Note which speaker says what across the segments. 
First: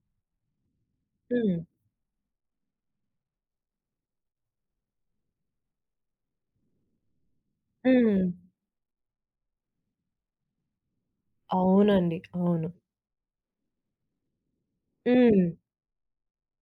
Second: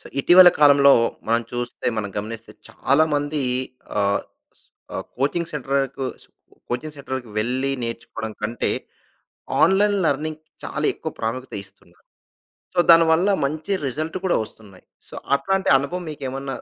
Speaker 1: So, ఇటీవల కాలంలో, మనం
Speaker 2: హ్మ్.
Speaker 1: చూస్తే, మనం గమనిస్తే చాలా మంది ఆహ్, ఆహ్, కోచింగ్ సెంటర్‌కు స్కు కోచింగ్ సెంటర్‌కి వెళ్ళి
Speaker 2: హ్మ్.
Speaker 1: నేర్చుకోవడం కంటే ఆన్‌లైన్ లెర్నింగ్‌కి చాలేక్కువ ప్రాముఖ్యత ఇస్తున్నారు.
Speaker 2: అవునండి. అవును.
Speaker 1: సో, దానివల్ల మంచి రిజల్ట్ కూడా ఒస్తున్నాయి. సో,
Speaker 2: హ్మ్.
Speaker 1: అట్లాంటి అనుభవం మీకేమన్నా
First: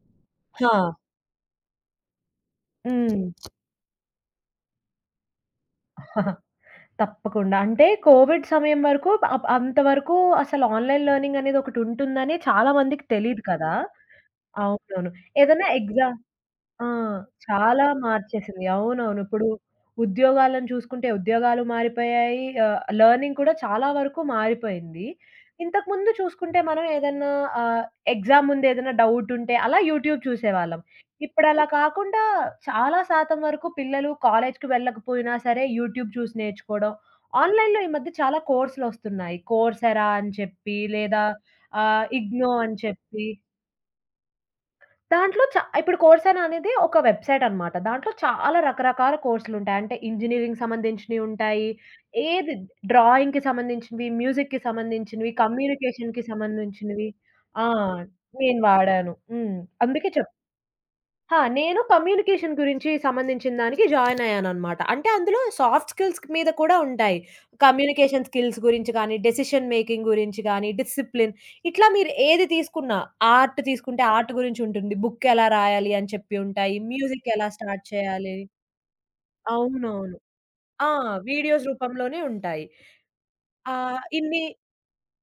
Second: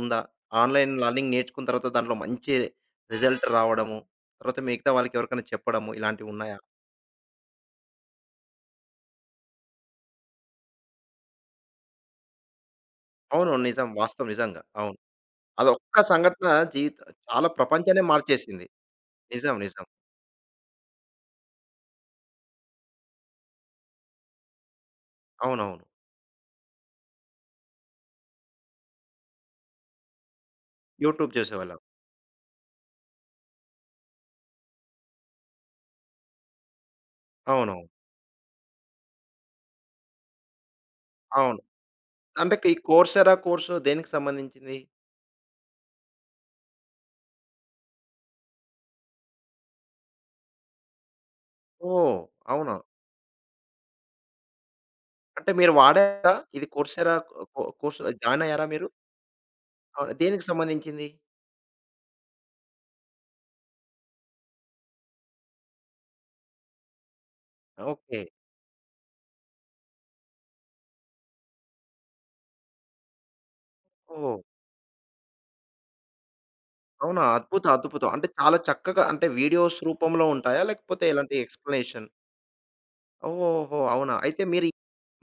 Speaker 1: ఉందా?
Speaker 2: హా!
Speaker 1: ఆన్‌లైన్ లెర్నింగ్ నేర్చుకున్న తర్వాత దాంట్లో మంచి
Speaker 2: హ్మ్.
Speaker 1: రిజల్ట్ రావడము. తర్వాత మిగతా వాళ్ళకేవరికైనా చెప్పడము ఇలాంటివున్నాయా?
Speaker 2: తప్పకుండా. అంటే కోవిడ్ సమయం వరకు అప్ అంతవరకు అసలు ఆన్‌లైన్ లెర్నింగనేది ఒకటుంటుందని చాలామందికి తెలీదు
Speaker 1: అవును.
Speaker 2: కదా
Speaker 1: నిజం. వాస్తవం, నిజంగా. అవును.
Speaker 2: అవునవును. ఏదన్నా
Speaker 1: అదొక్క
Speaker 2: ఎగ్జా
Speaker 1: సంఘటన
Speaker 2: ఆ!
Speaker 1: జీవిత చాలా
Speaker 2: చాలా
Speaker 1: ప్రపంచాన్నే
Speaker 2: మార్చేసింది.
Speaker 1: మార్చేసింది.
Speaker 2: అవునవును. ఇప్పుడు
Speaker 1: నిజం, నిజం.
Speaker 2: ఉద్యోగాలను చూసుకుంటే ఉద్యోగాలు మారిపోయాయి. ఆహ్, లెర్నింగ్ కూడా చాలా వరకు మారిపోయింది.
Speaker 1: అవునవును.
Speaker 2: ఇంతకుముందు చూసుకుంటే, మనం ఏదన్నా ఆహ్, ఎగ్జామ్ ముందు ఏదన్నా డౌటుంటే అలా యూట్యూబ్ చూసేవాళ్ళం.
Speaker 1: యూట్యూబ్
Speaker 2: ఇప్పుడలా
Speaker 1: చూసేవాళ్ళం.
Speaker 2: కాకుండా చాలా శాతం వరకు పిల్లలు కాలేజీ‌కి వెళ్ళకపోయినా సరే యూట్యూబ్ చూసి నేర్చుకోవడం, ఆన్‌లైన్‌లో
Speaker 1: అవును.
Speaker 2: ఈ మధ్య చాలా కోర్సులొస్తున్నాయి. 'కోర్స్ ఎరా' అని చెప్పి లేదా
Speaker 1: అవును.
Speaker 2: ఆహ్, 'ఇగ్నో'
Speaker 1: అంటే, ఈ
Speaker 2: అని
Speaker 1: 'కోర్స్
Speaker 2: చెప్పి
Speaker 1: ఎరా' కోర్సు దేనికి సంబంధించింది?
Speaker 2: దాంట్లో చ ఇప్పుడు 'కోర్స్ ఎరా' అనేది ఒక వెబ్‌సైటనమాట. దాంట్లో చాలా రకరకాల కోర్సులుంటాయి. అంటే, ఇంజనీరింగ్‌కి సంబంధించినయి ఉంటాయి.
Speaker 1: ఓహ్!
Speaker 2: ఏది
Speaker 1: అవునా?
Speaker 2: డ్రాయింగ్‌కి సంబంధించినవి, మ్యూజిక్‌కి సంబంధించినవి,
Speaker 1: అంటే, మీరు
Speaker 2: కమ్యూనికేషన్‌కి
Speaker 1: వాడారా? ఇది 'కోర్స్
Speaker 2: సంబంధించినవి.
Speaker 1: ఎరా' ఆహ్, కో
Speaker 2: ఆ!
Speaker 1: కోర్సు
Speaker 2: నేను
Speaker 1: జాయినయ్యారా మీరు?
Speaker 2: వాడాను. హ్మ్. అందుకే
Speaker 1: ఆహ్,
Speaker 2: చెప్
Speaker 1: దేనికి సంబంధించింది?
Speaker 2: హా! నేను కమ్యూనికేషన్ గురించి సంబంధించిన దానికి జాయినయ్యాననమాట. అంటే, అందులో సాఫ్ట్ స్కిల్స్ మీద కూడా ఉంటాయి.
Speaker 1: ఓకే.
Speaker 2: కమ్యూనికేషన్ స్కిల్స్ గురించి గానీ, డెసిషన్ మేకింగ్ గురించి గానీ, డిసిప్లిన్ ఇట్లా మీరు ఏది తీసుకున్నా ఆర్ట్ తీసుకుంటే ఆర్ట్
Speaker 1: ఓహ్!
Speaker 2: గురించుంటుంది. బుక్కెలా రాయాలి? అని చెప్పి ఉంటాయి.
Speaker 1: అవునా?
Speaker 2: మ్యూజిక్ ఎలా
Speaker 1: అద్భుత
Speaker 2: స్టార్ట్
Speaker 1: అద్భుతం! అంటే,
Speaker 2: చేయాలి
Speaker 1: చాలా చక్కగా అంటే, వీడియోస్
Speaker 2: అవునవును.
Speaker 1: రూపంలో ఉంటాయా?
Speaker 2: ఆ!
Speaker 1: లేకపోతే ఎలాంటి
Speaker 2: వీడియోస్
Speaker 1: ఎక్స్‌ప్లేనేషన్?
Speaker 2: రూపంలోనే ఉంటాయి.
Speaker 1: ఓహో!
Speaker 2: ఆహ్,
Speaker 1: అవునా? అయితే
Speaker 2: ఇన్ని
Speaker 1: మీరి,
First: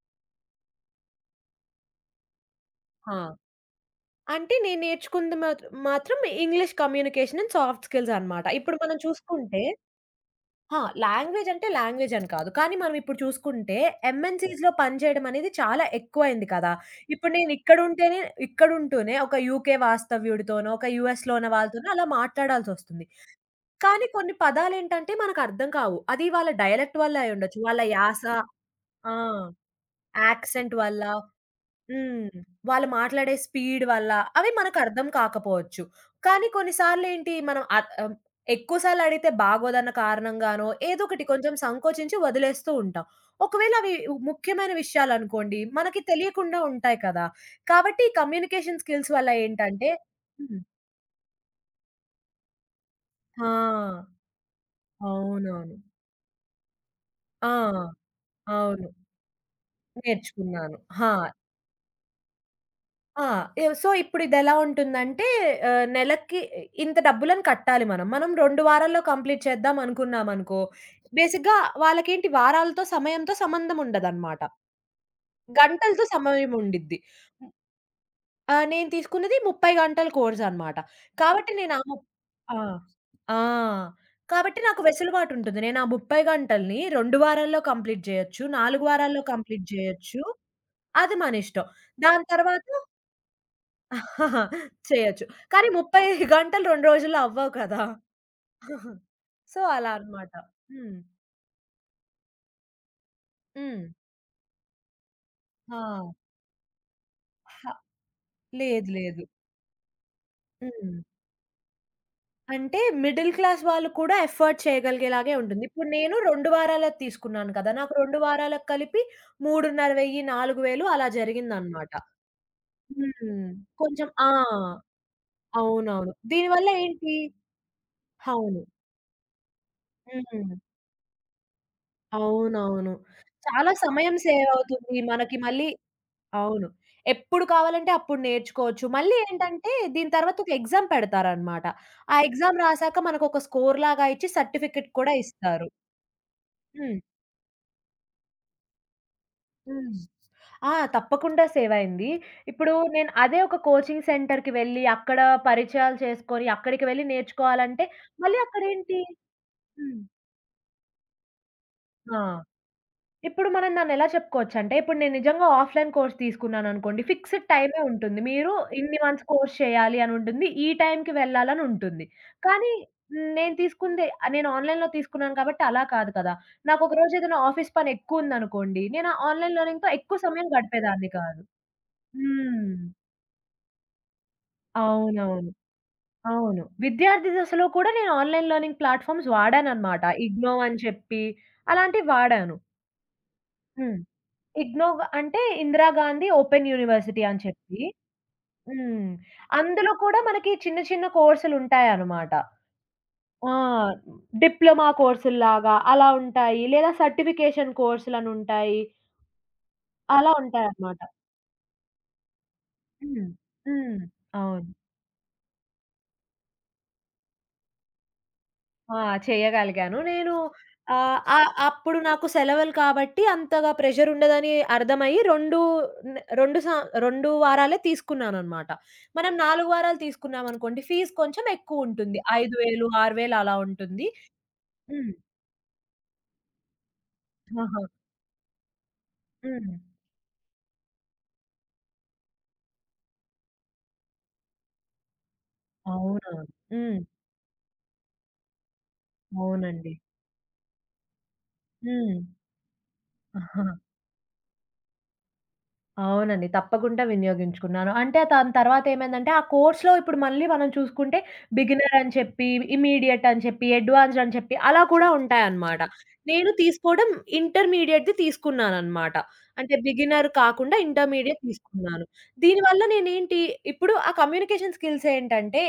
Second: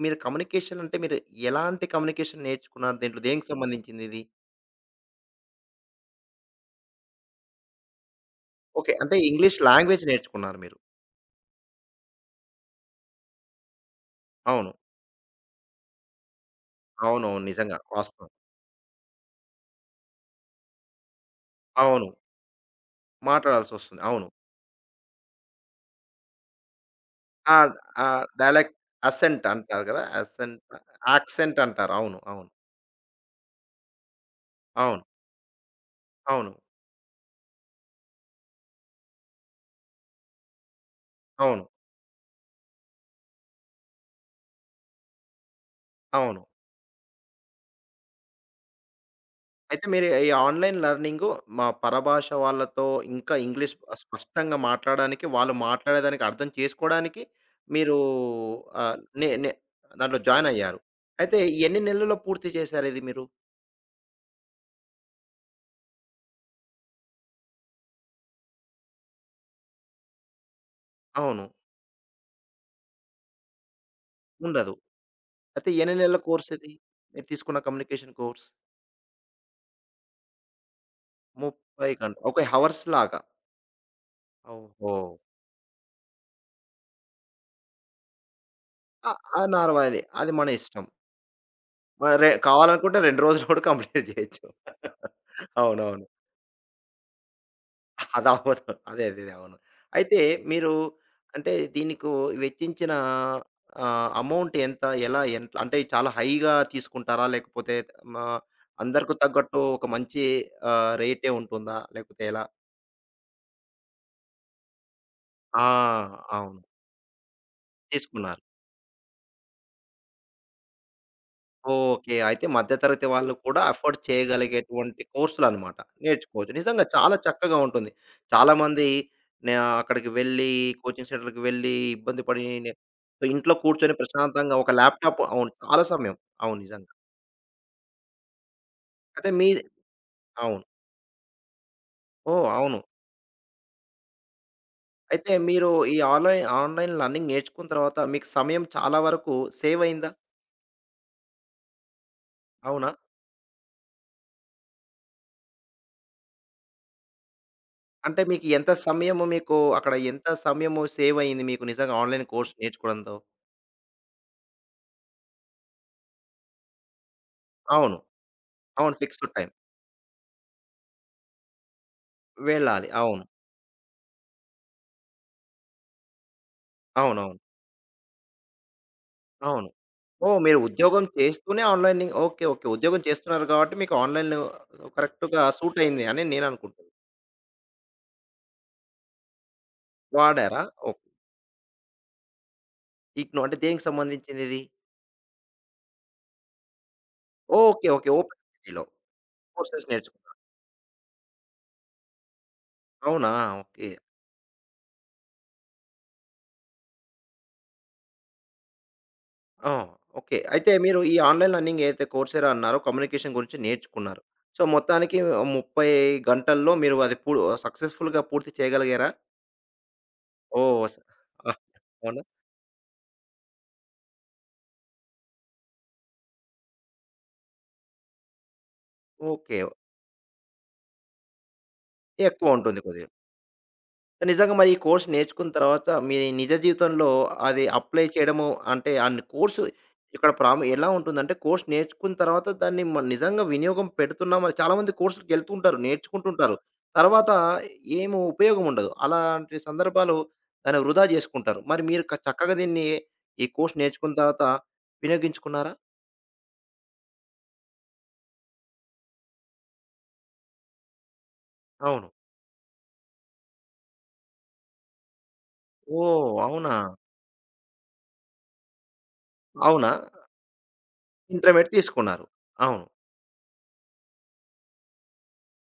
Speaker 1: మీరు కమ్యూనికేషనంటే మీరు ఎలాంటి కమ్యూనికేషన్ నేర్చుకున్నారు?
Speaker 2: ఆ!
Speaker 1: దీంట్లో దేనికి సంబంధించిందిది?
Speaker 2: అంటే నేను నేర్చుకుంది మాత్ మాత్రం English communication and soft skills అనమాట. ఇప్పుడు
Speaker 1: ఓకే.
Speaker 2: మనం
Speaker 1: అంటే, ఇంగ్లీష్
Speaker 2: చూసుకుంటే
Speaker 1: లాంగ్వేజ్ నేర్చుకున్నారు మీరు?
Speaker 2: ఆ! లాంగ్వేజ్ అంటే, లాంగ్వేజని కాదు. కానీ మనమిప్పుడు చూసుకుంటే, ఎంఎన్‌సిస్‌లో
Speaker 1: అవును.
Speaker 2: పనిచేయడమనేది చాలా ఎక్కువైంది కదా! ఇప్పుడు
Speaker 1: అవునవును.
Speaker 2: నేను
Speaker 1: నిజంగా.
Speaker 2: ఇక్కడుంటేనే,
Speaker 1: వాస్తం.
Speaker 2: ఇక్కడుంటూనే ఒక యూకే వాస్తవ్యుడితోనో ఒక యూఎస్‌లున్న వాళ్ళతోనో అలా
Speaker 1: అవును.
Speaker 2: మాట్లాడాల్సొస్తుంది.
Speaker 1: మాట్లాడాల్సొస్తుంది.
Speaker 2: కానీ,
Speaker 1: అవును.
Speaker 2: కొన్ని పదాలేంటంటే మనకర్థం కావు. అది వాళ్ళ డయలెక్ట్ వల్ల అయ్యుండొచ్చు.
Speaker 1: ఆద్
Speaker 2: వాళ్ళ
Speaker 1: ఆహ్,
Speaker 2: యాస
Speaker 1: డైలెక్ట్
Speaker 2: ఆ!
Speaker 1: అసెంట్ అంటారు కదా! అసెంట్
Speaker 2: యాక్సెంట్ వల్ల.
Speaker 1: ఆక్సెంటంటారు. అవును.
Speaker 2: హ్మ్.
Speaker 1: అవును.
Speaker 2: వాళ్ళు మాట్లాడే స్పీడ్ వల్ల, అవి
Speaker 1: అవును.
Speaker 2: మనకర్థం కాకపోవచ్చు. కానీ,
Speaker 1: అవును.
Speaker 2: కొన్నిసార్లేంటి? మనం అత్ ఆహ్, ఎక్కువసార్లడిగితే బాగోదన్న కారణంగానో ఏదోకటి కొంచెం
Speaker 1: అవును.
Speaker 2: సంకోచించి వదిలేస్తూ ఉంటాం. ఒకవేళ అవి ఉ ముఖ్యమైన విషయాలనుకోండి, మనకి
Speaker 1: అవును.
Speaker 2: తెలియకుండా ఉంటాయి కదా! కాబట్టి కమ్యూనికేషన్ స్కిల్స్ వల్ల
Speaker 1: అయితే,
Speaker 2: ఏంటంటే
Speaker 1: మీరు ఈ, ఈ
Speaker 2: హ్మ్.
Speaker 1: ఆన్‌లైన్ లెర్నింగు మా పరభాష వాళ్ళతో ఇంకా
Speaker 2: ఆ!
Speaker 1: ఇంగ్లీష్ పస్ స్పష్టంగా మాట్లాడానికి వాళ్ళు
Speaker 2: అవునవును.
Speaker 1: మాట్లాడేదానికర్థం చేసుకోవడానికి
Speaker 2: ఆ!
Speaker 1: మీరు
Speaker 2: అవును.
Speaker 1: ఆహ్, నే నే దాంట్లో
Speaker 2: నేర్చుకున్నాను.
Speaker 1: జాయినయ్యారు.
Speaker 2: హా!
Speaker 1: అయితే ఎన్ని నెలలో పూర్తి జేశారిది మీరు?
Speaker 2: ఆ! ఎవ సో, ఇప్పుడిదేలా ఉంటుందంటే ఆహ్, నెలకి ఇంత డబ్బులను కట్టాలి మనం. మనం 2 వారాల్లో కంప్లీట్ చేద్దామనుకున్నామనుకో,
Speaker 1: అవును.
Speaker 2: బేసిక్‌గా వాళ్ళకేంటి? వారాలతో, సమయంతో సంబంధం ఉండదనమాట.
Speaker 1: ఉండదు. అయితే ఎన్ని
Speaker 2: గంటలతో
Speaker 1: నెలల కోర్సిది?
Speaker 2: సమయముండిద్ది.
Speaker 1: మీరు తీసుకున్న కమ్యూనికేషన్ కోర్స్.
Speaker 2: ఆ! నేను తీసుకున్నది 30 గంటల కోర్సనమాట. కాబట్టి, నేను ఆ
Speaker 1: 30
Speaker 2: ముప్
Speaker 1: గన్ ఓకే.
Speaker 2: ఆ!
Speaker 1: హవర్స్ లాగా.
Speaker 2: ఆ! కాబట్టి నాకు
Speaker 1: ఓహో!
Speaker 2: వెసులుబాటుంటది. నేనా 30 గంటల‌ని 2 వారాల్లో కంప్లీట్ జేయొచ్చు. 4
Speaker 1: ఆహ్,
Speaker 2: వారాల్లో
Speaker 1: ఆ!
Speaker 2: కంప్లీట్
Speaker 1: 4 వారాల్లో
Speaker 2: జేయొచ్చు.
Speaker 1: అది మన ఇష్టం.
Speaker 2: అది మనిష్టం. దాని
Speaker 1: మరే!
Speaker 2: తర్వాత
Speaker 1: కావాలనుకుంటే 2 రోజుల్లో గూడా కంప్లీట్ జేయొచ్చు.
Speaker 2: చేయొచ్చు. కానీ, 30
Speaker 1: అవునవును.
Speaker 2: గంటలు 2 రోజుల్లో అవ్వవు కదా!
Speaker 1: అదవ్వదు అదే అదేదే అవును.
Speaker 2: సో, అలా
Speaker 1: అయితే,
Speaker 2: అన్నమాట.
Speaker 1: మీరు
Speaker 2: హ్మ్.
Speaker 1: అంటే, దీనికు వెచ్చించిన
Speaker 2: హ్మ్.
Speaker 1: ఆహ్, అమౌంట్ ఎంత? ఎలా ఎన్ అంటే, చాలా
Speaker 2: ఆ!
Speaker 1: హైగా తీసుకుంటారా?
Speaker 2: హా!
Speaker 1: లేకపోతే త్ మా
Speaker 2: లేదు,
Speaker 1: అందరుకు
Speaker 2: లేదు.
Speaker 1: తగ్గట్టు ఒక మంచి ఆహ్,
Speaker 2: హ్మ్.
Speaker 1: రేటే ఉంటుందా? లేకపోతే ఎలా?
Speaker 2: అంటే, మిడిల్ క్లాస్ వాళ్ళు కూడా ఎఫర్డ్ చేయగలిగేలాగే ఉంటుంది.
Speaker 1: ఆ!
Speaker 2: ఇప్పుడు నేను 2
Speaker 1: అవును.
Speaker 2: వారాలది తీసుకున్నాను కదా! నాకు 2
Speaker 1: తీసుకున్నారు.
Speaker 2: వారాలకి కలిపి 3500, 4000 అలా జరిగిందనమాట.
Speaker 1: ఓకే. అయితే మధ్య తరగతి వాళ్ళు
Speaker 2: హ్మ్.
Speaker 1: కూడా ఎఫర్డ్
Speaker 2: కొంచెం ఆ!
Speaker 1: చేయగలిగేటువంటి కోర్సులనమాట.
Speaker 2: అవునవును.
Speaker 1: నేర్చుకోవచ్చు.
Speaker 2: దీనివల్ల
Speaker 1: నిజంగా
Speaker 2: ఏంటి?
Speaker 1: చాలా చక్కగా ఉంటుంది.
Speaker 2: అవును.
Speaker 1: చాలామంది నా అక్కడికి వెళ్ళి,
Speaker 2: హ్మ్.
Speaker 1: కోచింగ్ సెంటర్‌కి వెళ్ళి, ఇబ్బంది పడి, నే
Speaker 2: అవునవును.
Speaker 1: సో ఇంట్లో
Speaker 2: చాలా
Speaker 1: కూర్చొని
Speaker 2: సమయం
Speaker 1: ప్రశాంతంగా ఒక
Speaker 2: సేవవుతుంది
Speaker 1: ల్యాప్‌టాప్
Speaker 2: మనకి
Speaker 1: అవును.
Speaker 2: మళ్ళీ
Speaker 1: చాలా సమయం. అవును
Speaker 2: అవును.
Speaker 1: నిజంగా.
Speaker 2: ఎప్పుడు కావాలంటే అప్పుడు నేర్చుకోవచ్చు. మళ్ళీ
Speaker 1: అయితే మీది
Speaker 2: ఏంటంటే, దీని తర్వాత ఒక
Speaker 1: అవును.
Speaker 2: ఎగ్జామ్ పెడతారనమాట. ఆ
Speaker 1: ఓహ్!
Speaker 2: ఎగ్జామ్
Speaker 1: అవును.
Speaker 2: రాసాక మనకొక స్కోర్‌లాగా ఇచ్చి, సర్టిఫికెట్ కూడా
Speaker 1: అయితే, మీరు
Speaker 2: ఇస్తారు.
Speaker 1: ఈ ఆన్‌లై ఆన్‌లైన్
Speaker 2: హ్మ్.
Speaker 1: లెర్నింగ్ నేర్చుకున్న తర్వాత మీకు సమయం చాలా వరకు
Speaker 2: హ్మ్.
Speaker 1: సేవైయిందా?
Speaker 2: ఆ! తప్పకుండా సేవయింది. ఇప్పుడు
Speaker 1: అవునా?
Speaker 2: నేను అదే ఒక కోచింగ్ సెంటర్‌కి వెళ్ళి, అక్కడ పరిచయాలు చేసుకొని, అక్కడికి వెళ్ళి నేర్చుకోవాలంటే
Speaker 1: అంటే,
Speaker 2: మళ్ళీ
Speaker 1: మీకి ఎంత
Speaker 2: అక్కడేంటి
Speaker 1: సమయము మీకు అక్కడ
Speaker 2: హ్మ్.
Speaker 1: ఎంత సమయము సేవైయింది మీకు నిజంగా
Speaker 2: ఆ!
Speaker 1: ఆన్‌లైన్ కోర్స్ నేర్చుకోవడంతో?
Speaker 2: ఇప్పుడు మనం దాన్నెలా చెప్పుకోవచ్చంటే, ఇప్పుడు నేను నిజంగా ఆఫ్‌లైన్ కోర్స్ తీసుకున్నానునుకోండి. ఫిక్సెడ్ టైమే
Speaker 1: అవును.
Speaker 2: ఉంటుంది. మీరు
Speaker 1: అవును
Speaker 2: ఇన్ని మంత్స్
Speaker 1: ఫిక్స్‌డ్ టైమ్.
Speaker 2: కోర్స్ చేయాలి అనుంటుంది. ఈ టైంకి వెళ్ళాలనుంటుంది. కానీ,
Speaker 1: వెళ్ళాలి. అవును.
Speaker 2: నేను తీసుకుంది ఆహ్, నేను ఆన్‌లైన్‌లో తీసుకున్నాను కాబట్టి అలా కాదు కదా! నాకు
Speaker 1: అవునవును.
Speaker 2: ఒకరోజేద‌న్నా ఆఫీస్ పనెక్కువుందనుకోండి. నేనా ఆన్‌లైన్
Speaker 1: అవును.
Speaker 2: లెర్నింగ్‌తో ఎక్కువ
Speaker 1: ఓహ్!
Speaker 2: సమయం
Speaker 1: మీరు ఉద్యోగం
Speaker 2: గడిపేదాన్ని కాదు.
Speaker 1: చేస్తూనే ఆన్‌ లెర్నింగ్ ఓకే. ఓకే.
Speaker 2: హ్మ్.
Speaker 1: ఉద్యోగం చేస్తున్నారు గాబట్టి మీకు ఆన్‌లైన్‌లు కరెక్ట్‌గా
Speaker 2: అవునవును.
Speaker 1: సూటయింది అని
Speaker 2: అవును.
Speaker 1: నేననుకుంటున్న.
Speaker 2: విద్యార్థి దశలో కూడా నేను ఆన్‌లైన్ లెర్నింగ్ ప్లాట్‌ఫామ్స్ వాడాననమాట. 'ఇగ్నో'
Speaker 1: వాడారా?
Speaker 2: అని
Speaker 1: ఓక్
Speaker 2: చెప్పి అలాంటివి వాడాను.
Speaker 1: ఇగ్నొవ్ అంటే దేనికి
Speaker 2: హ్మ్.
Speaker 1: సంబంధించిందిది?
Speaker 2: ఇగ్నోవ్ అంటే ఇందిరాగాంధీ ఓపెన్ యూనివర్సిటీ అని చెప్పి.
Speaker 1: ఓకే. ఓకే. ఓపెన్ యునివర్సిటిలో
Speaker 2: హ్మ్.
Speaker 1: కోర్సెస్
Speaker 2: అందులో కూడా
Speaker 1: నేర్చుకుంటా
Speaker 2: మనకి చిన్న చిన్న కోర్సులుంటాయనమాట.
Speaker 1: అవునా!
Speaker 2: ఆ!
Speaker 1: ఓకే.
Speaker 2: డిప్లొమా కోర్సుల్లాగా అలా ఉంటాయి. లేదా సర్టిఫికేషన్ కోర్సులనుంటాయి.
Speaker 1: ఆ!
Speaker 2: అలా
Speaker 1: ఓకే. అయితే మీరు
Speaker 2: ఉంటాయన్నమాట.
Speaker 1: ఈ ఆన్‌లైన్ లర్నింగ్ ఏదైతే కోర్సేదో అన్నారో
Speaker 2: హ్మ్.
Speaker 1: కమ్యూనికేషన్ గురించి
Speaker 2: హ్మ్.
Speaker 1: నేర్చుకున్నారు. సో,
Speaker 2: అవును.
Speaker 1: మొత్తానికి 30 గంటల్లో మీరు అది పూ సక్సెస్‌ఫుల్‌గా పూర్తి
Speaker 2: ఆ!
Speaker 1: చేయగలిగారా?
Speaker 2: చేయగలిగాను. నేను
Speaker 1: ఓహ్! వస్
Speaker 2: ఆహ్, ఆహ్,
Speaker 1: ఆహ్,
Speaker 2: అప్పుడు
Speaker 1: అవునా!
Speaker 2: నాకు సెలవులు కాబట్టి అంతగా ప్రెషరుండదని అర్థమయ్యి రెండు, న రెండు సం 2 వారాలే తీసుకున్నాననమాట. మనం
Speaker 1: ఓకే.
Speaker 2: 4 వారాలు తీసుకున్నామనుకోండి, ఫీజ్ కొంచెం ఎక్కువుంటుంది. ఐదు
Speaker 1: ఎక్కువుంటుంది
Speaker 2: వేలు
Speaker 1: కొద్దిగా.
Speaker 2: 6000 అలా ఉంటుంది.
Speaker 1: నిజంగా మరి ఈ కోర్స్
Speaker 2: హ్మ్.
Speaker 1: నేర్చుకున్న తర్వాత మీరు నిజ జీవితంలో అవి
Speaker 2: ఆహా!
Speaker 1: అప్లై చేయడము, అంటే అన్ని కోర్సు
Speaker 2: హ్మ్.
Speaker 1: ఇక్కడ ప్రము ఎలా ఉంటుందంటే కోర్స్ నేర్చుకున్న తర్వాత దాన్ని మ నిజంగా వినియోగం పెడుతున్నామా? చాలామంది కోర్సులకెళ్తుంటారు,
Speaker 2: అవునా.
Speaker 1: నేర్చుకుంటుంటారు.
Speaker 2: హ్మ్.
Speaker 1: తర్వాత ఏమి ఉపయోగం ఉండదు. అలాంటి
Speaker 2: అవునండి.
Speaker 1: సందర్భాలు, దాన్ని వృధా చేసుకుంటారు. మరి మీరు క
Speaker 2: హ్మ్.
Speaker 1: చక్కగా దీన్ని ఈ కోర్స్ నేర్చుకున్న తర్వాత వినియోగించుకున్నారా?
Speaker 2: అవునండి. తప్పకుండా వినియోగించుకున్నాను. అంటే, దాని తర్వాతేమైందంటే ఆ కోర్స్‌లో ఇప్పుడు మళ్ళీ మనం చూసుకుంటే
Speaker 1: అవును.
Speaker 2: బిగినరని చెప్పి ఇమ్మీడియటని చెప్పి, అడ్వాన్స్‌డని చెప్పి అలా కూడా ఉంటాయనమాట.
Speaker 1: ఓహ్!
Speaker 2: నేను
Speaker 1: అవునా!
Speaker 2: తీసుకోవడం ఇంటర్మీడియేట్‌ది తీసుకున్నాననమాట. అంటే,
Speaker 1: అవునా!
Speaker 2: బిగినరు కాకుండా ఇంటర్మీడియేట్
Speaker 1: ఇంటర్మీడియట్
Speaker 2: తీసుకున్నాను.
Speaker 1: తీసుకున్నారు.
Speaker 2: దీనివల్ల
Speaker 1: అవును.
Speaker 2: నేనేంటి ఇప్పుడు ఆ కమ్యూనికేషన్ స్కిల్స్ ఏంటంటే,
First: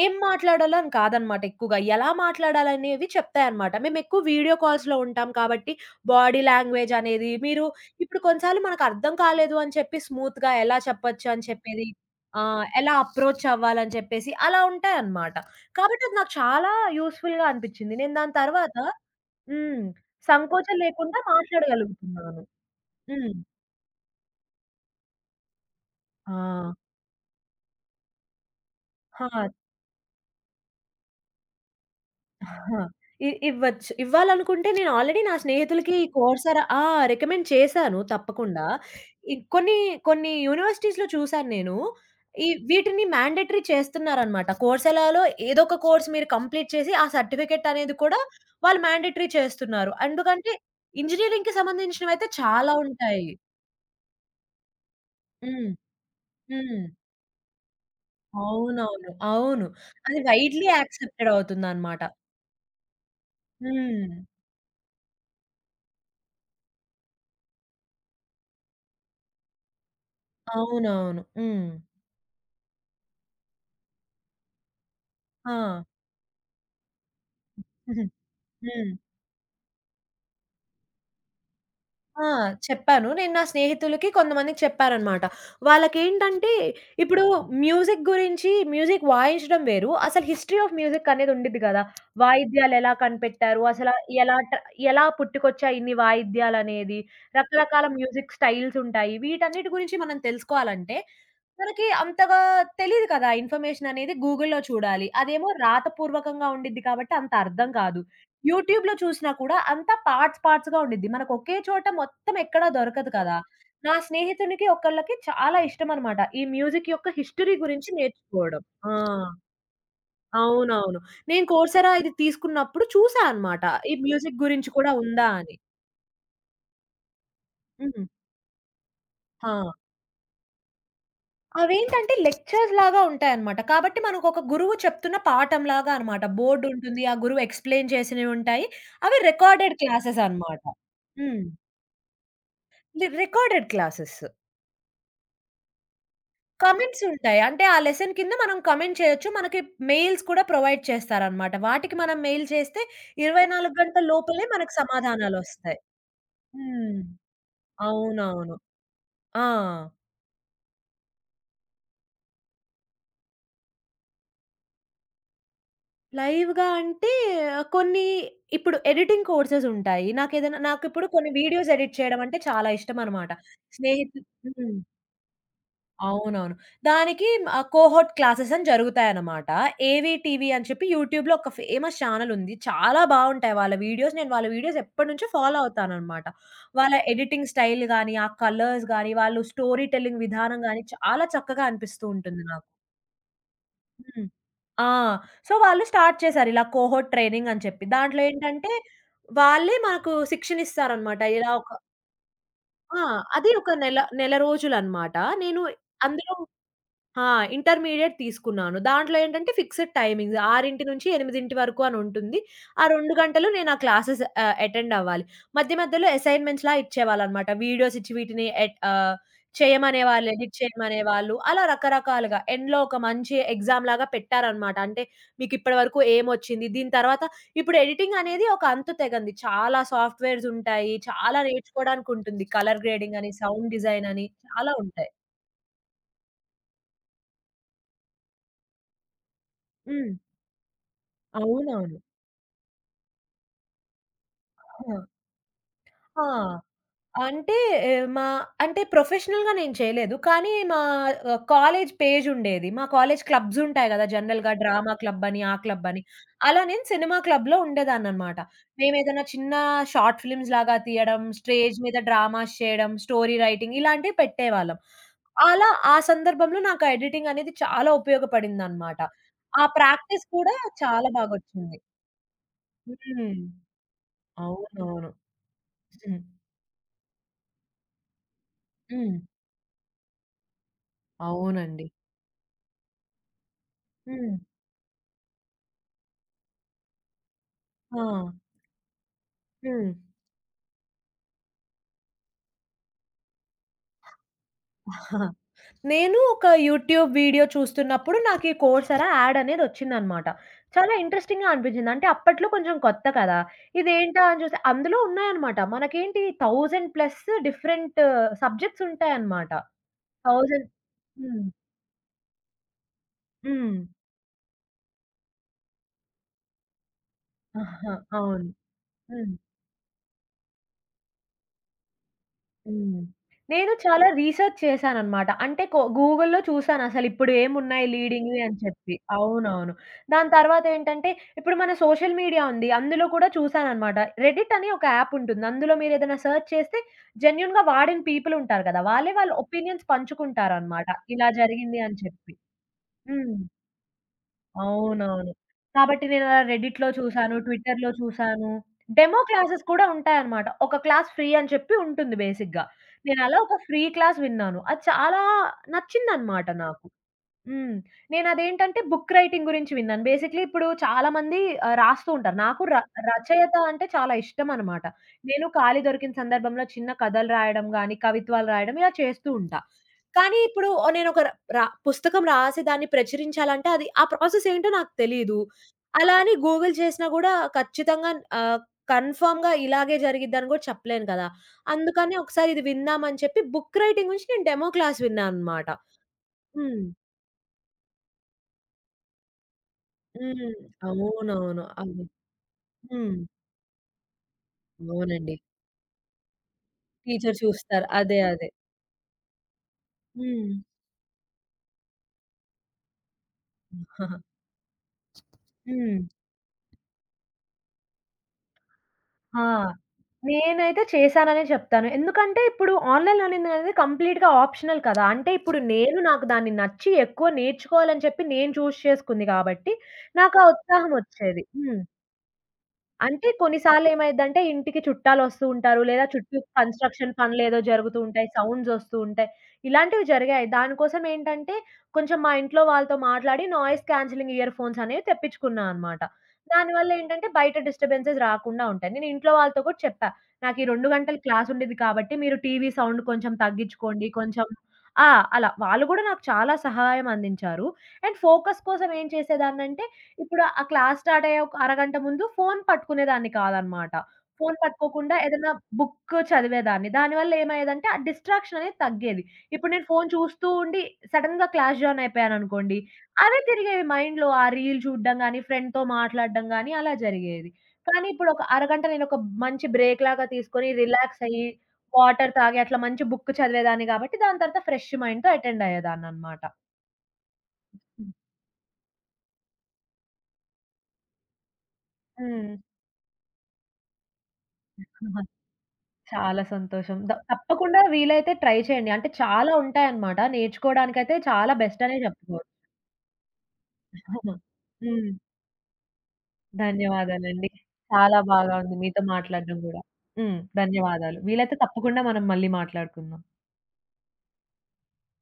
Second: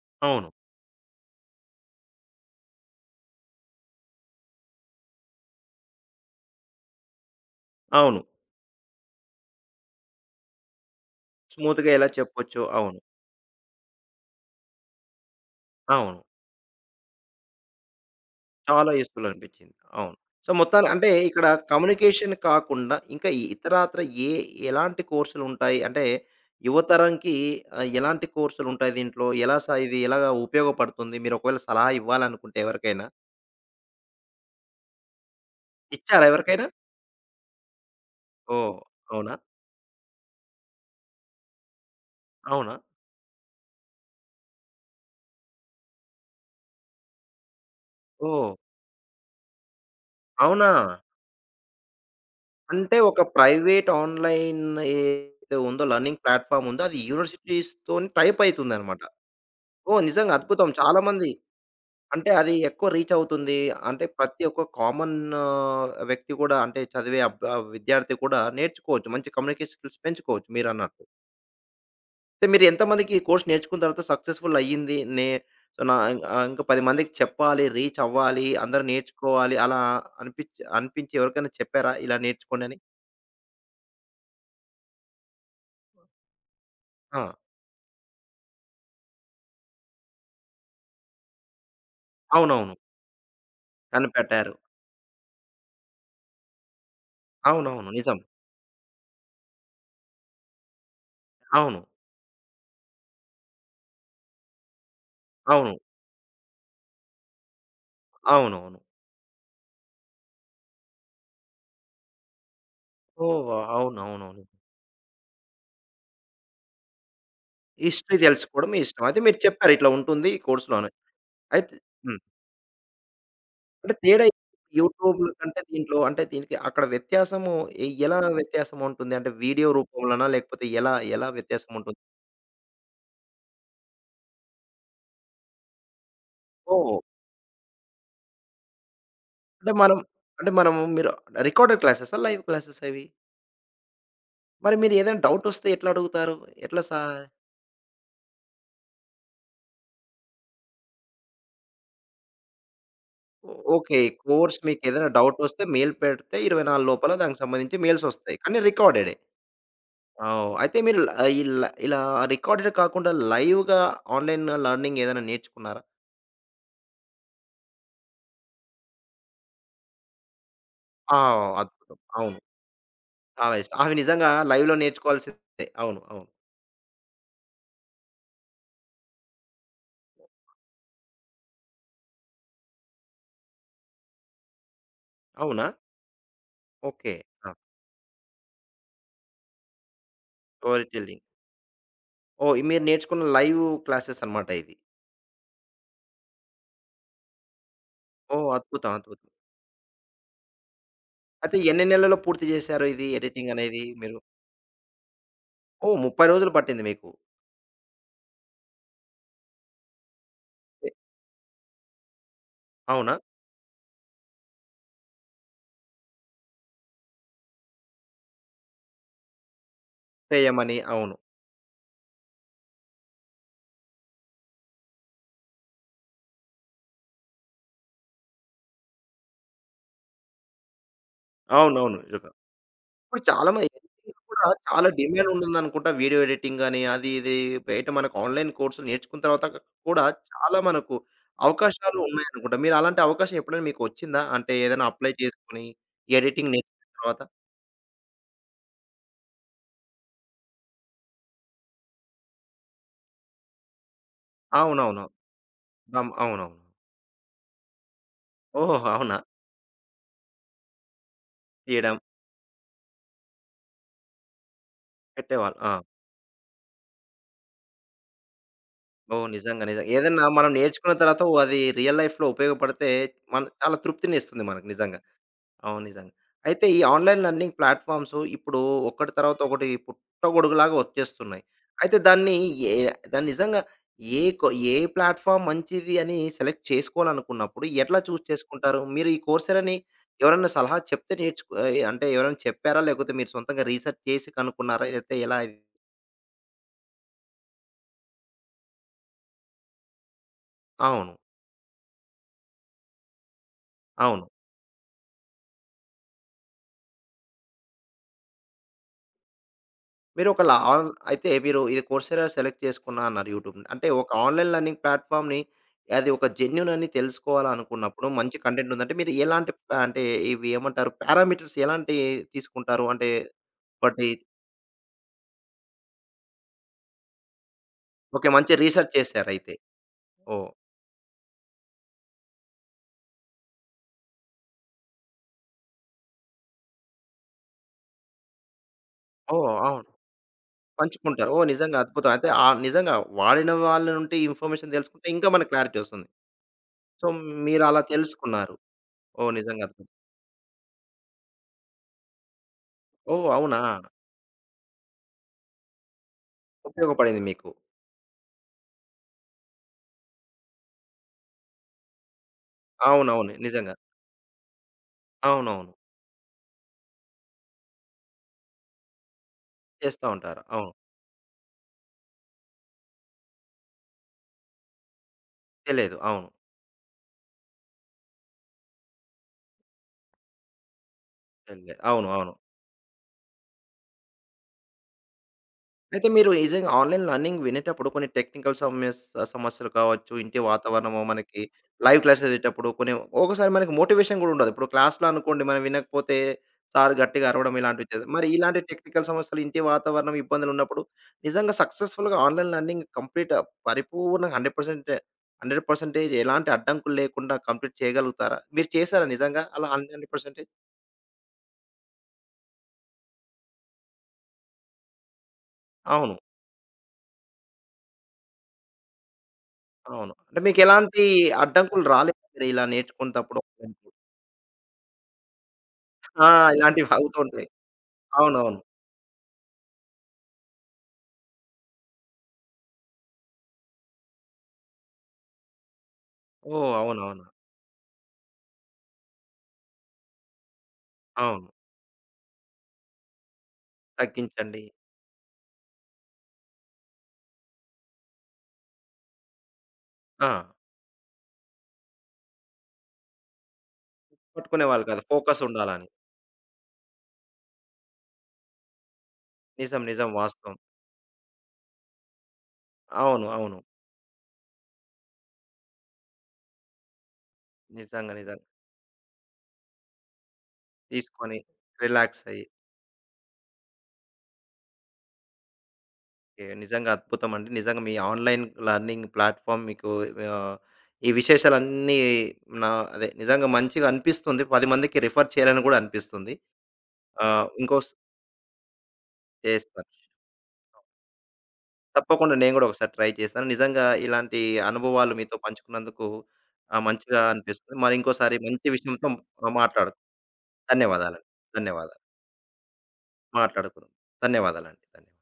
Speaker 2: ఏం
Speaker 1: అవును.
Speaker 2: మాట్లాడాలో అని కాదనమాట ఎక్కువగా. ఎలా మాట్లాడాలనేవి చెప్తాయనమాట. మేమెక్కువ వీడియో కాల్స్‌లో ఉంటాం కాబట్టి బాడీ లాంగ్వేజ్ అనేది, మీరు ఇప్పుడు
Speaker 1: అవును.
Speaker 2: కొన్నిసార్లు మనకర్థం కాలేదు అని చెప్పి స్మూత్‌గా ఎలా చెప్పొచ్చు అని చెప్పేది,
Speaker 1: స్మూత్‌గా ఎలా చెప్పొచ్చు,
Speaker 2: ఆహ్, ఎలా
Speaker 1: అవును.
Speaker 2: అప్రోచవ్వాలని చెప్పేసి అలా ఉంటాయనమాట. కాబట్టి అది
Speaker 1: అవును.
Speaker 2: నాకు చాలా యూజ్‌ఫుల్‌గా అనిపించింది. నేను దాని తర్వాత
Speaker 1: చాలా యూజ్‌ఫుల్ అనిపించింది.
Speaker 2: హ్మ్.
Speaker 1: అవును. సో,
Speaker 2: సంకోచం
Speaker 1: మొత్తానికి అంటే
Speaker 2: లేకుండా
Speaker 1: ఇక్కడ కమ్యూనికేషన్
Speaker 2: మాట్లాడగలుగుతున్నాను.
Speaker 1: కాకుండా ఇంకా
Speaker 2: హ్మ్.
Speaker 1: ఇతరాత్ర ఏ ఎలాంటి కోర్సులుంటాయి? అంటే
Speaker 2: ఆ!
Speaker 1: యువతరంకి ఆహ్, ఎలాంటి కోర్సులుంటాయి దీంట్లో?
Speaker 2: ఆ!
Speaker 1: ఎలా సా ఇది ఎలా ఉపయోగపడుతుంది? మీరు ఒకవేళ సలహా ఇవ్వాలనుకుంటే ఎవరికైనా?
Speaker 2: ఇ ఇవ్వచ్చు. ఇవ్వాలనుకుంటే నేను ఆల్రెడీ నా స్నేహితులకి
Speaker 1: ఇచ్చారా
Speaker 2: కోర్సార
Speaker 1: ఎవరికైనా!
Speaker 2: ఆ! రికమెండ్ చేశాను తప్పకుండా.
Speaker 1: ఓహ్! అవునా?
Speaker 2: ఇ కొన్ని, కొన్ని యూనివర్సిటీస్‌లో చూసాను నేను. ఈ
Speaker 1: అవునా!
Speaker 2: వీటిని మ్యాండేటరి చేస్తున్నారనమాట. కోర్సెలాలో ఏదో ఒక కోర్స్ మీరు కంప్లీట్ చేసి, ఆ సర్టిఫికెట్ అనేది కూడా
Speaker 1: ఓహ్!
Speaker 2: వాళ్ళు మ్యాండేటరి చేస్తున్నారు. ఎందుకంటే
Speaker 1: అవునా!
Speaker 2: ఇంజినీరింగికి సంబంధించినవైతే చాలా
Speaker 1: అంటే ఒక
Speaker 2: ఉంటాయి.
Speaker 1: ప్రైవేటు ఆన్‌లైన్ ఏదైతే
Speaker 2: హ్మ్.
Speaker 1: ఉందో లెర్నింగ్ ప్లాట్‌ఫార్మ్
Speaker 2: హ్మ్.
Speaker 1: ఉందో అది యూనివర్సిటీస్‌తోని టైపయితుందనమాట.
Speaker 2: అవునవును. అవును.
Speaker 1: ఓహ్!
Speaker 2: అది
Speaker 1: నిజంగా
Speaker 2: వైడ్లీ
Speaker 1: అద్భుతం. చాలామంది
Speaker 2: యాక్సెప్టెడవుతుందనమాట.
Speaker 1: అంటే అది ఎక్కువ రీచవుతుంది. అంటే
Speaker 2: హ్మ్.
Speaker 1: ప్రతి ఒక్క కామను వ్యక్తి కూడా అంటే చదివే అబ విద్యార్థి కూడా నేర్చుకోవచ్చు. మంచి కమ్యూనికేషన్ స్కిల్స్ పెంచుకోవచ్చు మీరన్నట్టు.
Speaker 2: అవునవును. హ్మ్.
Speaker 1: అంటే మీరు ఎంతమందికి ఈ కోర్స్ నేర్చుకున్న తర్వాత సక్సెస్‌ఫుల్ అయ్యింది నే
Speaker 2: ఆ!
Speaker 1: నా ఇ ఇంకా 10 మందికి చెప్పాలి. రీచ్
Speaker 2: హుహు.
Speaker 1: అవ్వాలి. అందరూ
Speaker 2: హ్మ్.
Speaker 1: నేర్చుకోవాలి. అలా అనిపిచి అనిపించి ఎవరికైనా చెప్పారా? ఇలా
Speaker 2: ఆ!
Speaker 1: నేర్చుకోండి అని?
Speaker 2: చెప్పాను. నేను నా స్నేహితులకి కొంతమందికి చెప్పారనమాట. వాళ్ళకేంటంటే, ఇప్పుడు
Speaker 1: ఆ!
Speaker 2: మ్యూజిక్ గురించి మ్యూజిక్ వాయించడం వేరు. అసలు హిస్టరీ ఆఫ్ మ్యూజిక్ అనేది ఉండిద్ది కదా!
Speaker 1: అవునవును.
Speaker 2: వాయిద్యాలు ఎలా కనిపెట్టారు, అసల ఎలా ట
Speaker 1: కనిపెట్టారు.
Speaker 2: ఎలా పుట్టుకొచ్చాయి ఇన్ని వాయిద్యాలనేది. రకరకాల
Speaker 1: అవునవును. నిజం.
Speaker 2: మ్యూజిక్ స్టైల్స్ ఉంటాయి. వీటన్నిటి గురించి మనం తెలుసుకోవాలంటే,
Speaker 1: అవును.
Speaker 2: మనకి అంతగా తెలీదు కదా! ఇన్ఫర్మేషన్ అనేది గూగుల్‌లో చూడాలి. అదేమో
Speaker 1: అవును.
Speaker 2: రాతపూర్వకంగా ఉండిద్ది కాబట్టి అంత అర్థం కాదు.
Speaker 1: అవునవును.
Speaker 2: యూట్యూబ్‌లో చూసినా కూడా అంత పార్ట్స్ పార్ట్స్‌గా ఉండిద్ది. మనకు ఒకే చోట మొత్తం ఎక్కడ దొరకదు కదా!
Speaker 1: ఓహ్!
Speaker 2: నా
Speaker 1: అవునవునవును.
Speaker 2: స్నేహితునికి ఒకళ్ళకి చాలా ఇష్టం అనమాట. ఈ మ్యూజిక్ యొక్క హిస్టరీ గురించి
Speaker 1: హిస్టరీ
Speaker 2: నేర్చుకోవడం.
Speaker 1: తెలుసుకోవడం మీ
Speaker 2: ఆ!
Speaker 1: ఇష్టం. అది మీరు చెప్పారు ఇట్లా ఉంటుంది కోర్సులో అని.
Speaker 2: అవునవును. నేను
Speaker 1: అయితే
Speaker 2: కోర్సెరా ఇది
Speaker 1: హ్మ్.
Speaker 2: తీసుకున్నప్పుడు చూసా అనమాట. ఈ
Speaker 1: అంటే తేడా ఏంటి?
Speaker 2: మ్యూజిక్ గురించి కూడా ఉందా
Speaker 1: యూట్యూబ్‌లో
Speaker 2: అని.
Speaker 1: కంటే దీంట్లో అంటే దీనికి అక్కడ వ్యత్యాసము ఎ
Speaker 2: హ్మ్.
Speaker 1: ఎలా వ్యత్యాసం ఉంటుంది? అంటే వీడియో
Speaker 2: హా!
Speaker 1: రూపంలోనా? లేకపోతే ఎలా ఎలా వ్యత్యాసం ఉంటుంది?
Speaker 2: అవేంటంటే, లెక్చర్ లాగా ఉంటాయనమాట. కాబట్టి మనకొక గురువు చెప్తున్న పాఠంలాగా అనమాట. బోర్డు
Speaker 1: ఓహ్!
Speaker 2: ఉంటుంది ఆ గురువు ఎక్స్‌ప్లెయిన్ చేసినవి ఉంటాయి. అవి
Speaker 1: అంటే
Speaker 2: రికార్డెడ్
Speaker 1: మనం
Speaker 2: క్లాసెస్.
Speaker 1: అంటే
Speaker 2: అనమాట.
Speaker 1: మనము మీరు
Speaker 2: హ్మ్.
Speaker 1: రికార్డెడు క్లాసెసా? లైవు క్లాసెసా ఇవి?
Speaker 2: ఇది రికార్డెడు క్లాసెసు.
Speaker 1: మరి మీరు ఏదైనా డౌటొస్తే ఎట్లా అడుగుతారు? ఎట్లా స
Speaker 2: కామెంట్స్ ఉంటాయి. అంటే, ఆ లెసన్ కింద మనం కామెంట్ చేయొచ్చు. మనకి మెయిల్స్ కూడా ప్రొవైడ్ చేస్తారనమాట. వాటికి మనం మెయిల్ చేస్తే ఇరవై
Speaker 1: ఓ
Speaker 2: నాలుగు
Speaker 1: ఓకే.
Speaker 2: గంటల లోపలే
Speaker 1: కోర్స్
Speaker 2: మనకు
Speaker 1: మీకేదైనా
Speaker 2: సమాధానాలు
Speaker 1: డౌటొస్తే
Speaker 2: వస్తాయి.
Speaker 1: మెయిల్ పెడితే 24
Speaker 2: హ్మ్.
Speaker 1: లోపల దానికి సంబంధించి మెయిల్స్ వస్తాయి
Speaker 2: అవునవును.
Speaker 1: అన్నీ రికార్డెడే.
Speaker 2: ఆ!
Speaker 1: అవ్ అయితే, మీరు ఇల్ ఇలా రికార్డెడ్ కాకుండా లైవ్‌గా ఆన్‌లైన్ లెర్నింగ్ ఏదైనా నేర్చుకున్నారా?
Speaker 2: లైవ్‌గా అంటే, కొన్ని ఇప్పుడు ఎడిటింగ్ కోర్సెస్ ఉంటాయి. నాకేదైనా నాకిప్పుడు
Speaker 1: ఆ!
Speaker 2: కొన్ని వీడియోస్
Speaker 1: అద్భుతం.
Speaker 2: ఎడిట్ చేయడం
Speaker 1: అవును.
Speaker 2: అంటే చాలా ఇష్టం అనమాట.
Speaker 1: చాలా ఇష్టం. అవి
Speaker 2: స్నేహితు
Speaker 1: నిజంగా లైవ్‌లో
Speaker 2: హ్మ్.
Speaker 1: నేర్చుకోవాల్సిందే. అవును. అవును.
Speaker 2: అవునవును. దానికి ఆహ్, కోహోర్ట్ క్లాసెస్ అని జరుగుతాయనమాట. 'ఏవీ టీవీ' అని చెప్పి యూట్యూబ్‌లో ఒక ఫేమస్ ఛానెల్ ఉంది. చాలా బావుంటాయి వాళ్ళ వీడియోస్ నేను వాళ్ళ వీడియోస్ ఎప్పటినుంచో ఫాలో
Speaker 1: అవునా!
Speaker 2: అవుతాననమాట. వాళ్ళ
Speaker 1: ఓకే.
Speaker 2: ఎడిటింగ్
Speaker 1: ఆ!
Speaker 2: స్టైల్ గాని, ఆ కలర్స్ గాని, వాళ్ళు స్టోరీ టెల్లింగ్ విధానం గాని,
Speaker 1: స్టోరీ టెల్లింగ్.
Speaker 2: చాలా చక్కగా అనిపిస్తూ ఉంటుంది
Speaker 1: ఓహ్! ఈ
Speaker 2: నాకు.
Speaker 1: మీరు నేర్చుకున్న లైవ్ క్లాసెస్
Speaker 2: హ్మ్.
Speaker 1: అనమాట ఇది.
Speaker 2: ఆ! సో వాళ్ళు స్టార్ట్ చేశారు ఇలా కోహోర్ట్ ట్రైనింగ్ అని చెప్పి. దాంట్లో
Speaker 1: ఓహ్!
Speaker 2: ఏంటంటే,
Speaker 1: అద్భుతం. అద్భు
Speaker 2: వాళ్ళే మాకు శిక్షణ ఇస్తారనమాట ఇలా
Speaker 1: అయితే,
Speaker 2: ఒక
Speaker 1: ఎన్ని నెలల్లో పూర్తి చేశారు
Speaker 2: ఆ!
Speaker 1: ఇది ఎడిటింగ్
Speaker 2: అది ఒక
Speaker 1: అనేది
Speaker 2: నెల
Speaker 1: మీరు?
Speaker 2: నెల రోజులనమాట. నేను
Speaker 1: ఓహ్! 30
Speaker 2: అందులో
Speaker 1: రోజులు పట్టింది మీకు.
Speaker 2: ఆ! ఇంటర్మీడియేట్ తీసుకున్నాను. దాంట్లో ఏంటంటే ఫిక్స్‌డ్ టైమింగ్స్ ఆరింటి
Speaker 1: పె
Speaker 2: నుంచి ఎనిమిదింటి వరుకు అని ఉంటుంది. ఆ 2
Speaker 1: అవునా!
Speaker 2: గంటలు నేనా క్లాసెస్ ఆహ్, అటెండ్ అవ్వాలి. మధ్య మధ్యలో అసైన్‌మెంట్స్‌‌లా ఇచ్చేవాళ్ళనమాట. వీడియోస్ ఇచ్చి వీటిని ఎట్ ఆహ్, చేయమనేవాళ్ళు ఎడిట్
Speaker 1: చేయమని, అవును.
Speaker 2: చేయమనేవాళ్ళు అలా రకరకాలుగా. ఎండ్‌లో ఒక మంచి ఎగ్జామ్ లాగా పెట్టారనమాట. అంటే మీకిప్పటి వరకు ఏమొచ్చింది? దీని తర్వాత ఇప్పుడు ఎడిటింగ్ అనేది ఒక అంతు తెగంది. చాలా సాఫ్ట్‌వేర్స్ ఉంటాయి. చాలా
Speaker 1: అవునవును.
Speaker 2: నేర్చుకోవడానికి
Speaker 1: నిజంగా!
Speaker 2: ఉంటుంది. కలర్ గ్రేడింగ్
Speaker 1: ఇప్పుడు
Speaker 2: అని,
Speaker 1: చాలామంది
Speaker 2: సౌండ్ డిజైన్
Speaker 1: దీనికి
Speaker 2: అని,
Speaker 1: కూడా
Speaker 2: చాలా
Speaker 1: చాలా
Speaker 2: ఉంటాయి.
Speaker 1: డిమాండ్ ఉండుందనుకుంటా. వీడియో ఎడిటింగ్ అని అది ఇది బయట మనకు ఆన్‌లైన్ కోర్స్ నేర్చుకున్న తర్వాత కూడా
Speaker 2: హ్మ్.
Speaker 1: చాలా మనకు అవకాశాలు
Speaker 2: అవునవును.
Speaker 1: ఉన్నాయనుకుంటా. మీరలాంటి అవకాశం ఎప్పుడైనా మీకొచ్చిందా? అంటే, ఏదైనా
Speaker 2: హ్మ్.
Speaker 1: అప్లై చేసుకొని
Speaker 2: ఆ!
Speaker 1: ఎడిటింగ్ నేర్చుకున్న తర్వాత?
Speaker 2: అంటే ఎ మా అంటే, ప్రొఫెషనల్‌గా నేను చేయలేదు. కానీ, మా ఆహ్, కాలేజ్ పేజ్ ఉండేది. మా కాలేజ్ క్లబ్స్ ఉంటాయి గదా! జనరల్‌గా డ్రామా
Speaker 1: అవునవును.
Speaker 2: క్లబ్ అని, ఆ క్లబ్ అని,
Speaker 1: నం అవునవును.
Speaker 2: అలా నేను సినిమా క్లబ్‌లో ఉండేదాన్ననమాట.
Speaker 1: ఓహోహో! అవునా!
Speaker 2: మేమేదైనా చిన్న షార్ట్ ఫిలిమ్స్‌‌ లాగా తీయడం, స్టేజ్
Speaker 1: తీయడం.
Speaker 2: మీద డ్రామాస్ చేయడం, స్టోరీ రైటింగ్, ఇలాంటివి పెట్టేవాళ్ళం.
Speaker 1: పెట్టేవాళ్ళు.
Speaker 2: అలా
Speaker 1: ఆ!
Speaker 2: ఆ సందర్భంలో నాక ఎడిటింగ్ అనేది చాలా ఉపయోగపడిందనమాట.
Speaker 1: ఓహ్! నిజంగా!
Speaker 2: ఆ
Speaker 1: నిజంగా! ఏదన్నా
Speaker 2: ప్రాక్టీస్
Speaker 1: మనం
Speaker 2: కూడా
Speaker 1: నేర్చుకున్న
Speaker 2: చాలా
Speaker 1: తర్వాత ఓహ్! అది
Speaker 2: బాగొచ్చింది.
Speaker 1: రియల్ లైఫ్‌లో ఉపయోగపడితే,
Speaker 2: హ్మ్.
Speaker 1: మన్ చాలా తృప్తినిస్తుంది మనకు నిజంగా.
Speaker 2: అవునవును.
Speaker 1: అవును నిజంగా.
Speaker 2: హ్మ్.
Speaker 1: అయితే, ఈ ఆన్‌లైన్ లెర్నింగ్ ప్లాట్‌ఫామ్స్ ఇప్పుడు ఒకటి
Speaker 2: హ్మ్.
Speaker 1: తర్వాత ఒకటి పుట్టగొడుగులాగా ఒచ్చేస్తున్నాయి.
Speaker 2: అవునండి.
Speaker 1: అయితే దాన్ని యే దాన్ని నిజంగా ఏ
Speaker 2: హ్మ్.
Speaker 1: కొ ఏ ప్లాట్‌ఫామ్ మంచిది అని సెలెక్ట్ చేసుకోవాలనుకున్నప్పుడు ఎట్లా చూజ్
Speaker 2: ఆ!
Speaker 1: చేసుకుంటారు. మీరు ఈ కోర్స్‌ ఎరానీ?
Speaker 2: హ్మ్.
Speaker 1: ఎవరైనా సలహా చెప్తే నేర్చుకో అది అంటే ఎవరైనా చెప్పారా? లేపోతే మీరు సొంతంగా రీసెర్చ్ చేసి కనుకున్నారా? లేతే ఎలా అవి?
Speaker 2: నేను ఒక యూట్యూబ్ వీడియో చూస్తున్నప్పుడు నాకు ఈ కోర్స్ ఎరా యాడ్ అనేది ఒచ్చిందనమాట. చాలా
Speaker 1: అవును.
Speaker 2: ఇంట్రెస్టింగ్‌గా అనిపించింది. అంటే అప్పట్లో కొంచెం కొత్త కదా! ఇదేంటా
Speaker 1: అవును.
Speaker 2: అని చూస్తే, అందులో ఉన్నాయనమాట. మనకేంటి 1000 ప్లస్ డిఫరెంట్ సబ్జెక్ట్స్ ఉంటాయనమాట.
Speaker 1: మీరొకవేళ
Speaker 2: 1000
Speaker 1: ఆల్ అయితే
Speaker 2: హ్మ్.
Speaker 1: మీరు ఇది కోర్స్ ఎరా సెలెక్ట్ చేసుకున్నా అన్నారు యూట్యూబ్‌ని. అంటే,
Speaker 2: హ్మ్.
Speaker 1: ఒక ఆన్‌లైన్ లెర్నింగ్ ప్లాట్‌ఫామ్‌ని అది ఒక జెన్యూన్ అని
Speaker 2: ఆహా!
Speaker 1: తెలుసుకోవాలనుకున్నప్పుడు, మంచి
Speaker 2: అవును.
Speaker 1: కంటెంట్ ఉందంటే, మీరు
Speaker 2: హ్మ్.
Speaker 1: ఎలాంటి ప అంటే ఇవి ఏమంటారు, పారామీటర్స్ ఎలాంటియి తీసుకుంటారు
Speaker 2: హ్మ్.
Speaker 1: అంటే,
Speaker 2: నేను చాలా
Speaker 1: అప్పటియి?
Speaker 2: రీసెర్చ్ చేశాననమాట. అంటే, కో గూగుల్‌లో చూశాను అసలు ఇప్పుడు ఏమున్నాయి
Speaker 1: ఓకే.
Speaker 2: లీడింగ్‌వి
Speaker 1: మంచి
Speaker 2: అని
Speaker 1: రీసెర్చ్
Speaker 2: చెప్పి.
Speaker 1: చేశారైతే.
Speaker 2: అవునవును. దాని
Speaker 1: ఓహ్!
Speaker 2: తర్వాతేంటంటే, ఇప్పుడు మన సోషల్ మీడియా ఉంది అందులో కూడా చూశాననమాట. రెడ్డిట్ అని ఒక యాప్ ఉంటుంది. అందులో మీరు ఏదైనా సెర్చ్ చేస్తే, జెన్యూన్‌గా వాడిన పీపుల్ ఉంటారు గదా! వాళ్ళే వాళ్ళు
Speaker 1: ఓహ్!
Speaker 2: ఒపీనియన్స్
Speaker 1: అవును.
Speaker 2: పంచుకుంటారనమాట.
Speaker 1: పంచుకుంటారు.
Speaker 2: "ఇలా
Speaker 1: ఓహ్! నిజంగా
Speaker 2: జరిగింది" అని
Speaker 1: అద్భుతం. అయితే,
Speaker 2: జెప్పి.
Speaker 1: ఆ! నిజంగా
Speaker 2: హ్మ్.
Speaker 1: వాడిన వాళ్ళ నుండి ఇన్ఫర్మేషన్ తెలుసుకుంటే, ఇంకా
Speaker 2: అవునవును.
Speaker 1: మనకి క్లారిటీ
Speaker 2: కాబట్టి,
Speaker 1: వస్తుంది.
Speaker 2: నేనలా రెడ్డిట్‌లో
Speaker 1: సో
Speaker 2: చూశాను,
Speaker 1: మీరు అలా
Speaker 2: ట్విట్టర్‌లో చూశాను.
Speaker 1: తెలుసుకున్నారు.
Speaker 2: డెమో
Speaker 1: ఓహ్!
Speaker 2: క్లాసెస్
Speaker 1: నిజంగా
Speaker 2: కూడా
Speaker 1: అద్భుతం.
Speaker 2: ఉంటాయనమాట. ఒక క్లాస్ ఫ్రీ అని చెప్పి ఉంటుంది బేసిక్‌గా.
Speaker 1: ఓహ్!
Speaker 2: నేనలా ఒక
Speaker 1: అవునా!
Speaker 2: ఫ్రీ క్లాస్ విన్నాను. అది చాలా నచ్చిందనమాట నాకు.
Speaker 1: ఉపయోగపడింది మీకు.
Speaker 2: హ్మ్. నేను అదేంటంటే, బుక్ రైటింగ్ గురించి విన్నాను. బేసికల్లీ ఇప్పుడు చాలామంది ఆహ్, రాస్తూ ఉంటారు. నాకు ర
Speaker 1: అవునవును.
Speaker 2: రచయత
Speaker 1: నిజంగా!
Speaker 2: అంటే చాలా ఇష్టం అనమాట. నేను
Speaker 1: అవునవును.
Speaker 2: ఖాళీ దొరికిన సందర్భంలో చిన్న కథలు రాయడం గాని, కవిత్వాలు రాయడం, ఇలా చేస్తూ ఉంటా.
Speaker 1: చేస్తా
Speaker 2: కానీ,
Speaker 1: ఉంటారు.
Speaker 2: ఇప్పుడు
Speaker 1: అవును.
Speaker 2: ఓ నేనొకరా రా పుస్తకం రాసి దాన్ని ప్రచురించాలంటే, అది ఆ ప్రాసెస్ ఏంటో నాకు తెలీదు.
Speaker 1: తెలీదు.
Speaker 2: అలా
Speaker 1: అవును.
Speaker 2: అని గూగుల్ చేసినా గూడా, ఖచ్చితంగా ఆహ్, కన్ఫర్మ్‌గా ఇలాగే జరిగిద్దని గూడా చెప్పలేను కదా!
Speaker 1: అంతే. అవును.
Speaker 2: అందుకని
Speaker 1: అవును.
Speaker 2: ఒకసారి ఇది విందామని చెప్పి, బుక్ రైటింగ్ నుంచి నేను డెమో క్లాస్ విన్నా అనమాట.
Speaker 1: అయితే మీరు నిజంగా
Speaker 2: హ్మ్.
Speaker 1: ఆన్‌లైన్ లెర్నింగ్ వినేటప్పుడు కొన్ని టెక్నికల్ సమయస్ ఆ! సమస్యలు కావచ్చు, ఇంటి
Speaker 2: హ్మ్.
Speaker 1: వాతావరణము, మనకి
Speaker 2: అవునవును.
Speaker 1: లైవ్
Speaker 2: అది.
Speaker 1: క్లాసెస్ వినేటప్పుడు కొన్ని
Speaker 2: హ్మ్.
Speaker 1: ఒక్కోసారి మనకి మోటివేషన్ గూడా ఉండాలి. ఇప్పుడు క్లాస్‌లో
Speaker 2: అవునండి.
Speaker 1: అనుకోండి, మనం వినకపోతే సార్ గట్టిగా
Speaker 2: టీచరు
Speaker 1: అరవడం ఇలా
Speaker 2: చూస్తారు.
Speaker 1: అనిపిచ్చేది.
Speaker 2: అదే
Speaker 1: మరి
Speaker 2: అదే.
Speaker 1: ఇలాంటి టెక్నికల్ సమస్యలు, ఇంటి వాతావరణం,
Speaker 2: హ్మ్.
Speaker 1: ఇబ్బందులున్నప్పుడు నిజంగా సక్సెస్‌ఫుల్‌గా ఆన్‌లైన్ లెర్నింగ్ కంప్లీట్ పరిపూర్ణంగా హండ్రెడ్ పర్సంటే హండ్రెడ్
Speaker 2: హ్మ్.
Speaker 1: పర్సంటేజ్ ఎలాంటి అడ్డంకులు లేకుండా కంప్లీట్ చేయగలుగుతారా? మీరు చేశారా నిజంగా
Speaker 2: ఆ!
Speaker 1: అలా 100 పర్సంటేజ్?
Speaker 2: నేనైతే చేశాననే చెప్తాను. ఎందుకంటే, ఇప్పుడు ఆన్‌లైన్ లెర్నింగ్ అనేది కంప్లీట్‌గా ఆప్షనల్ కదా! అంటే, ఇప్పుడు నేను
Speaker 1: అవును.
Speaker 2: నాకు దాన్ని నచ్చి, ఎక్కువ నేర్చుకోవాలని చెప్పి, నేను చూజ్ చేసుకుంది గాబట్టి,
Speaker 1: అవును. అంటే,
Speaker 2: నాకా ఉత్సాహం
Speaker 1: మీకెలాంటి
Speaker 2: ఒచ్చేది. హ్మ్.
Speaker 1: అడ్డంకులు రాలేవా మీరు ఇలా
Speaker 2: అంటే,
Speaker 1: నేర్చుకునేటప్పుడు?
Speaker 2: కొన్నిసార్లు ఏమైద్దంటే ఇంటికి చుట్టాలొస్తూ ఉంటారు, లేదా
Speaker 1: ఆ!
Speaker 2: చుట్టూ
Speaker 1: ఇలాంటివి
Speaker 2: కన్‌స్ట్రక్షన్
Speaker 1: అవుతూ
Speaker 2: పనులే
Speaker 1: ఉంటయి.
Speaker 2: ఏదో జరుగుతూ ఉంటాయి,
Speaker 1: అవునవును.
Speaker 2: సౌండ్స్ వస్తూ ఉంటాయి, ఇలాంటివి జరిగాయి. దానికోసం ఏంటంటే, కొంచెం మా ఇంట్లో వాళ్ళతో మాట్లాడి, నాయిస్ క్యాన్సిలింగ్ ఇయర్ ఫోన్స్ అనేవి తెప్పిచుకున్నా అనమాట.
Speaker 1: ఓహ్!
Speaker 2: దానివల్ల
Speaker 1: అవునవును.
Speaker 2: ఏంటంటే, బయట డిస్టర్బెన్సెస్ రాకుండా ఉంటాయి. నేనింట్లో వాళ్ళతో కూడా చెప్పా. "నాకు ఈ 2 గంటలు
Speaker 1: అవును.
Speaker 2: క్లాస్ ఉండిద్ది కాబట్టి, మీరు టీవీ సౌండు కొంచెం తగ్గిచుకోండి కొంచెం"
Speaker 1: తగ్గించండి.
Speaker 2: ఆ! అలా వాళ్ళు కూడా నాకు చాలా సహాయం అందించారు. అండ్ ఫోకస్ కోసం ఏం చేసేదాన్నంటే, ఇప్పుడు
Speaker 1: ఆ!
Speaker 2: ఆ క్లాస్ స్టార్ట్ అయ్యే ఒక అరగంట ముందు ఫోను పట్టుకునేదాన్ని కాదనమాట. ఫోను
Speaker 1: పట్టుకునేవాళ్ళు కాదు
Speaker 2: పట్టుకోకుండా
Speaker 1: ఫోకస్
Speaker 2: ఏదైనా
Speaker 1: ఉండాలని.
Speaker 2: బుక్ చదివేదాన్ని. దానివల్ల ఏమయ్యేదంటే, ఆ డిస్ట్రాక్షన్ అనేది తగ్గేది. ఇప్పుడు
Speaker 1: నిజం.
Speaker 2: నేను ఫోను
Speaker 1: నిజం.
Speaker 2: చూస్తూ
Speaker 1: వాస్తవం.
Speaker 2: ఉండి, సడెన్‌గా క్లాస్ జాయిన్ అయిపోయాననుకోండి,
Speaker 1: అవును.
Speaker 2: అవే
Speaker 1: అవును.
Speaker 2: తిరిగేవి మైండ్‌లో. ఆ రీల్ జూడ్డం గాని, ఫ్రెండ్‌తో మాట్లాడ్డం గాని, అలా జరిగేది. కానీ,
Speaker 1: నిజంగా! నిజంగా!
Speaker 2: ఇప్పుడొక అరగంట నేనొక మంచి బ్రేక్ లాగా తీసుకొని, రిలాక్స్
Speaker 1: తీసుకొని,
Speaker 2: అయ్యి,
Speaker 1: రిలాక్స్
Speaker 2: వాటర్
Speaker 1: అయ్యి.
Speaker 2: తాగి, అట్లా మంచి బుక్ చదివేదాన్ని గాబట్టి, దాని తర్వాత ఫ్రెష్ మైండ్‌తో అటెండ్ అయ్యేదాన్ననమాట.
Speaker 1: ఓకే. నిజంగా అద్భుతమండి. నిజంగా మీ ఆన్‌లైన్ లెర్నింగ్ ప్లాట్‌ఫామ్ మీకు ఆహ్, ఈ విశేషాలన్నీ
Speaker 2: హ్మ్.
Speaker 1: నా అదే నిజంగా మంచిగా అనిపిస్తుంది. 10 మందికి రిఫర్ చేయాలని గూడా అనిపిస్తుంది.
Speaker 2: చాలా సంతోషం. ద
Speaker 1: ఆ!
Speaker 2: తప్పకుండా
Speaker 1: ఇంకోస్
Speaker 2: వీలైతే ట్రై చేయండి. అంటే, చాలా
Speaker 1: చేస్తారు.
Speaker 2: ఉంటాయనమాట నేర్చుకోవడానికైతే చాలా బెస్ట్ అనే
Speaker 1: తప్పకుండా
Speaker 2: చెప్పుకోవచ్చు.
Speaker 1: నేను గూడా ఒకసారి ట్రై చేస్తాను. నిజంగా ఇలాంటి
Speaker 2: హ్మ్.
Speaker 1: అనుభవాలు మీతో పంచుకున్నందుకు ఆ! మంచిగా
Speaker 2: ధన్యవాదాలండి.
Speaker 1: అనిపిస్తుంది. మరి
Speaker 2: చాలా
Speaker 1: ఇంకోసారి
Speaker 2: బాగా
Speaker 1: మంచి
Speaker 2: ఉంది మీతో
Speaker 1: విషయంతో ఆ!
Speaker 2: మాట్లాడ్డం గూడా.
Speaker 1: మాట్లాడు
Speaker 2: హ్మ్. ధన్యవాదాలు.
Speaker 1: ధన్యవాదాలండి.
Speaker 2: వీలైతే
Speaker 1: ధన్యవాదాలు.
Speaker 2: తప్పకుండా మనం మళ్ళీ మాట్లాడుకుందాం.
Speaker 1: మాట్లాడుకుందాం. ధన్యవాదాలండి. ధన్య